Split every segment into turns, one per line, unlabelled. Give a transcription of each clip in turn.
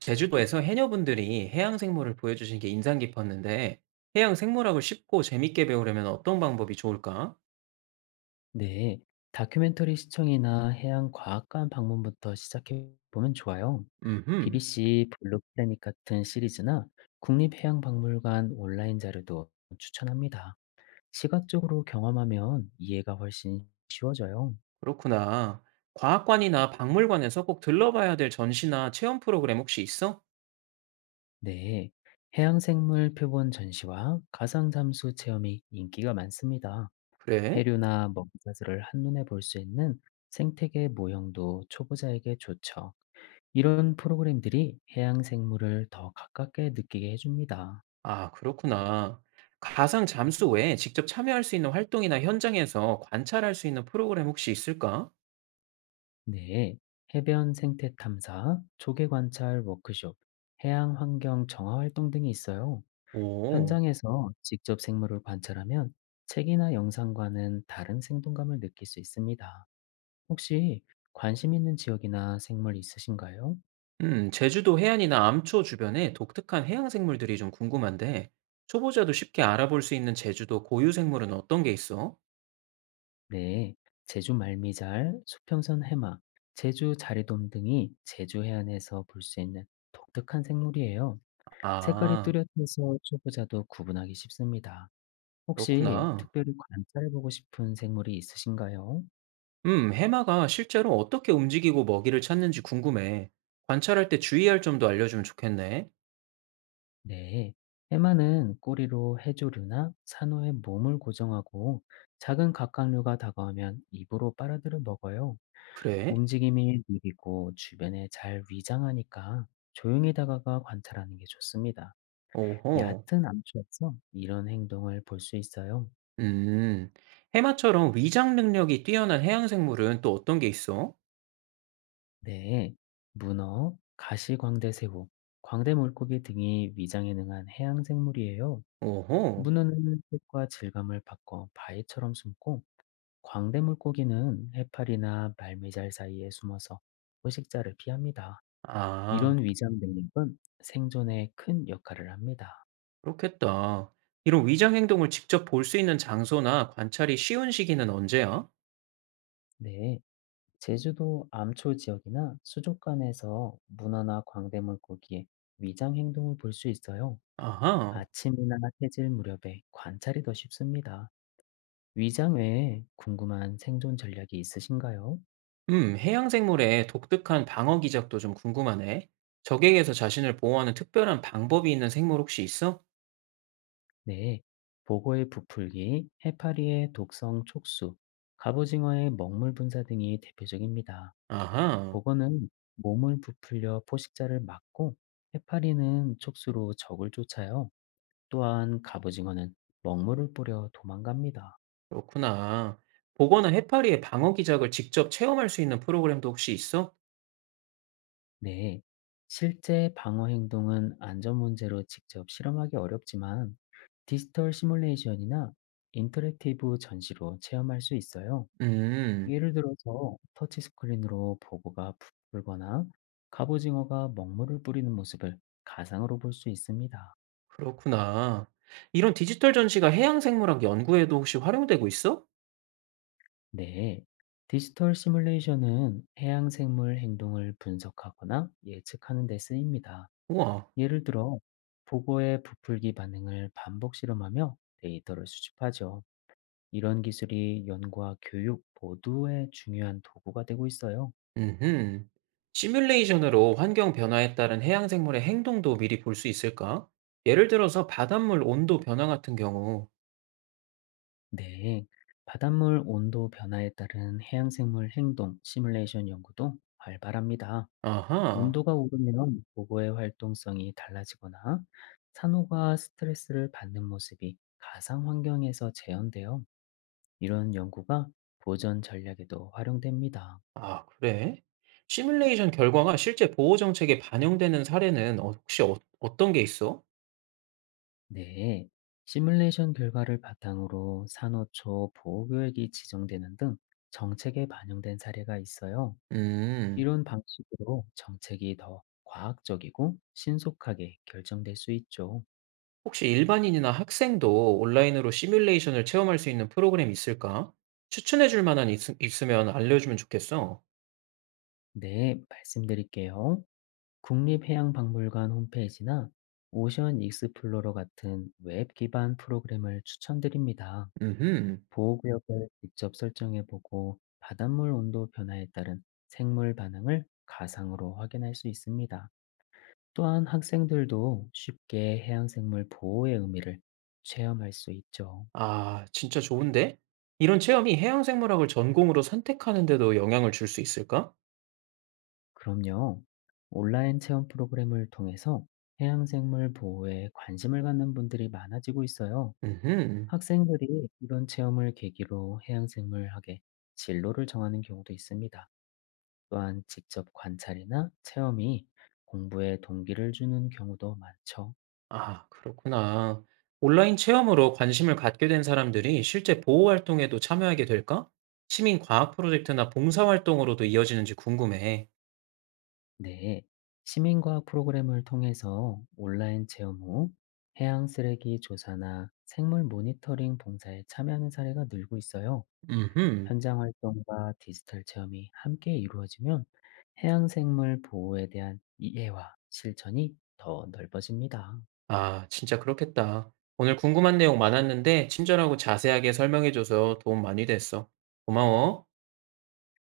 제주도에서 해녀분들이 해양 생물을 보여주신 게 인상 깊었는데, 해양 생물학을 쉽고 재밌게 배우려면 어떤 방법이 좋을까?
네, 다큐멘터리 시청이나 해양 과학관 방문부터 시작해 보면 좋아요.
음흠,
BBC 블루 플래닛 같은 시리즈나 국립해양박물관 온라인 자료도 추천합니다. 시각적으로 경험하면 이해가 훨씬 쉬워져요.
그렇구나. 과학관이나 박물관에서 꼭 들러봐야 될 전시나 체험 프로그램 혹시 있어?
네, 해양생물 표본 전시와 가상잠수 체험이 인기가 많습니다.
그래?
해류나 먹이사슬을 한눈에 볼 수 있는 생태계 모형도 초보자에게 좋죠. 이런 프로그램들이 해양 생물을 더 가깝게 느끼게 해줍니다.
아, 그렇구나. 가상 잠수 외에 직접 참여할 수 있는 활동이나 현장에서 관찰할 수 있는 프로그램 혹시 있을까?
네, 해변 생태 탐사, 조개 관찰 워크숍, 해양 환경 정화 활동 등이 있어요.
오.
현장에서 직접 생물을 관찰하면 책이나 영상과는 다른 생동감을 느낄 수 있습니다. 혹시 관심 있는 지역이나 생물 있으신가요?
제주도 해안이나 암초 주변에 독특한 해양 생물들이 좀 궁금한데, 초보자도 쉽게 알아볼 수 있는 제주도 고유 생물은 어떤 게 있어?
네, 제주 말미잘, 수평선 해마, 제주 자리돔 등이 제주 해안에서 볼 수 있는 독특한 생물이에요. 색깔이
아,
뚜렷해서 초보자도 구분하기 쉽습니다. 혹시
그렇구나.
특별히 관찰해보고 싶은 생물이 있으신가요?
해마가 실제로 어떻게 움직이고 먹이를 찾는지 궁금해. 관찰할 때 주의할 점도 알려주면 좋겠네.
네, 해마는 꼬리로 해조류나 산호의 몸을 고정하고 작은 갑각류가 다가오면 입으로 빨아들여 먹어요.
그래?
움직임이 느리고 주변에 잘 위장하니까 조용히 다가가 관찰하는 게 좋습니다.
오호.
얕은 암초에서 이런 행동을 볼 수 있어요.
음, 해마처럼 위장 능력이 뛰어난 해양 생물은 또 어떤 게 있어?
네, 문어, 가시광대새우, 광대물고기 등이 위장에 능한 해양생물이에요.
오호.
문어는 색과 질감을 바꿔 바위처럼 숨고, 광대물고기는 해파리나 말미잘 사이에 숨어서 포식자를 피합니다.
아.
이런 위장 능력은 생존에 큰 역할을 합니다.
그렇겠다. 이런 위장 행동을 직접 볼 수 있는 장소나 관찰이 쉬운 시기는 언제야?
네. 제주도 암초 지역이나 수족관에서 문어나 광대물고기, 의 위장 행동을 볼 수 있어요.
아하.
아침이나 해질 무렵에 관찰이 더 쉽습니다. 위장 외에 궁금한 생존 전략이 있으신가요?
해양 생물의 독특한 방어 기작도 좀 궁금하네. 적에게서 자신을 보호하는 특별한 방법이 있는 생물 혹시 있어?
네. 보고의 부풀기, 해파리의 독성 촉수, 갑오징어의 먹물 분사 등이 대표적입니다.
아하.
보고는 몸을 부풀려 포식자를 막고, 해파리는 촉수로 적을 쫓아요. 또한 갑오징어는 먹물을 뿌려 도망갑니다.
그렇구나. 보거나 해파리의 방어 기작을 직접 체험할 수 있는 프로그램도 혹시 있어?
네. 실제 방어 행동은 안전 문제로 직접 실험하기 어렵지만 디지털 시뮬레이션이나 인터랙티브 전시로 체험할 수 있어요.
음,
예를 들어서 터치 스크린으로 보고가 부풀거나 갑오징어가 먹물을 뿌리는 모습을 가상으로 볼 수 있습니다.
그렇구나. 이런 디지털 전시가 해양 생물학 연구에도 혹시 활용되고 있어?
네. 디지털 시뮬레이션은 해양 생물 행동을 분석하거나 예측하는 데 쓰입니다.
우와.
예를 들어 보고의 부풀기 반응을 반복 실험하며 데이터를 수집하죠. 이런 기술이 연구와 교육 모두의 중요한 도구가 되고 있어요.
음흠. 시뮬레이션으로 환경 변화에 따른 해양 생물의 행동도 미리 볼 수 있을까? 예를 들어서 바닷물 온도 변화 같은 경우.
네. 바닷물 온도 변화에 따른 해양생물 행동 시뮬레이션 연구도 활발합니다.
아하.
온도가 오르면 보고의 활동성이 달라지거나 산호가 스트레스를 받는 모습이 가상 환경에서 재현되어 이런 연구가 보전 전략에도 활용됩니다.
아, 그래? 시뮬레이션 결과가 실제 보호 정책에 반영되는 사례는 어떤 게 있어?
네, 시뮬레이션 결과를 바탕으로 산호초 보호구역이 지정되는 등 정책에 반영된 사례가 있어요.
음.
이런 방식으로 정책이 더 과학적이고 신속하게 결정될 수 있죠.
혹시 일반인이나 학생도 온라인으로 시뮬레이션을 체험할 수 있는 프로그램 있을까? 추천해 줄 만한 있으면 알려주면 좋겠어.
네, 말씀드릴게요. 국립해양박물관 홈페이지나 오션 익스플로러 같은 웹 기반 프로그램을 추천드립니다.
음흠.
보호구역을 직접 설정해보고 바닷물 온도 변화에 따른 생물 반응을 가상으로 확인할 수 있습니다. 또한 학생들도 쉽게 해양생물 보호의 의미를 체험할 수 있죠.
아, 진짜 좋은데? 이런 체험이 해양 생물학을 전공으로 선택하는 데도 영향을 줄 수 있을까?
그럼요. 온라인 체험 프로그램을 통해서 해양생물 보호에 관심을 갖는 분들이 많아지고 있어요.
음.
학생들이 이런 체험을 계기로 해양생물학의 진로를 정하는 경우도 있습니다. 또한 직접 관찰이나 체험이 공부에 동기를 주는 경우도 많죠.
아, 그렇구나. 온라인 체험으로 관심을 갖게 된 사람들이 실제 보호 활동에도 참여하게 될까? 시민 과학 프로젝트나 봉사 활동으로도 이어지는지 궁금해.
네. 시민과학 프로그램을 통해서 온라인 체험 후 해양 쓰레기 조사나 생물 모니터링 봉사에 참여하는 사례가 늘고 있어요.
음.
현장 활동과 디지털 체험이 함께 이루어지면 해양 생물 보호에 대한 이해와 실천이 더 넓어집니다.
아, 진짜 그렇겠다. 오늘 궁금한 내용 많았는데 친절하고 자세하게 설명해줘서 도움 많이 됐어. 고마워.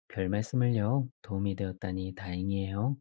별 말씀을요. 도움이 되었다니 다행이에요.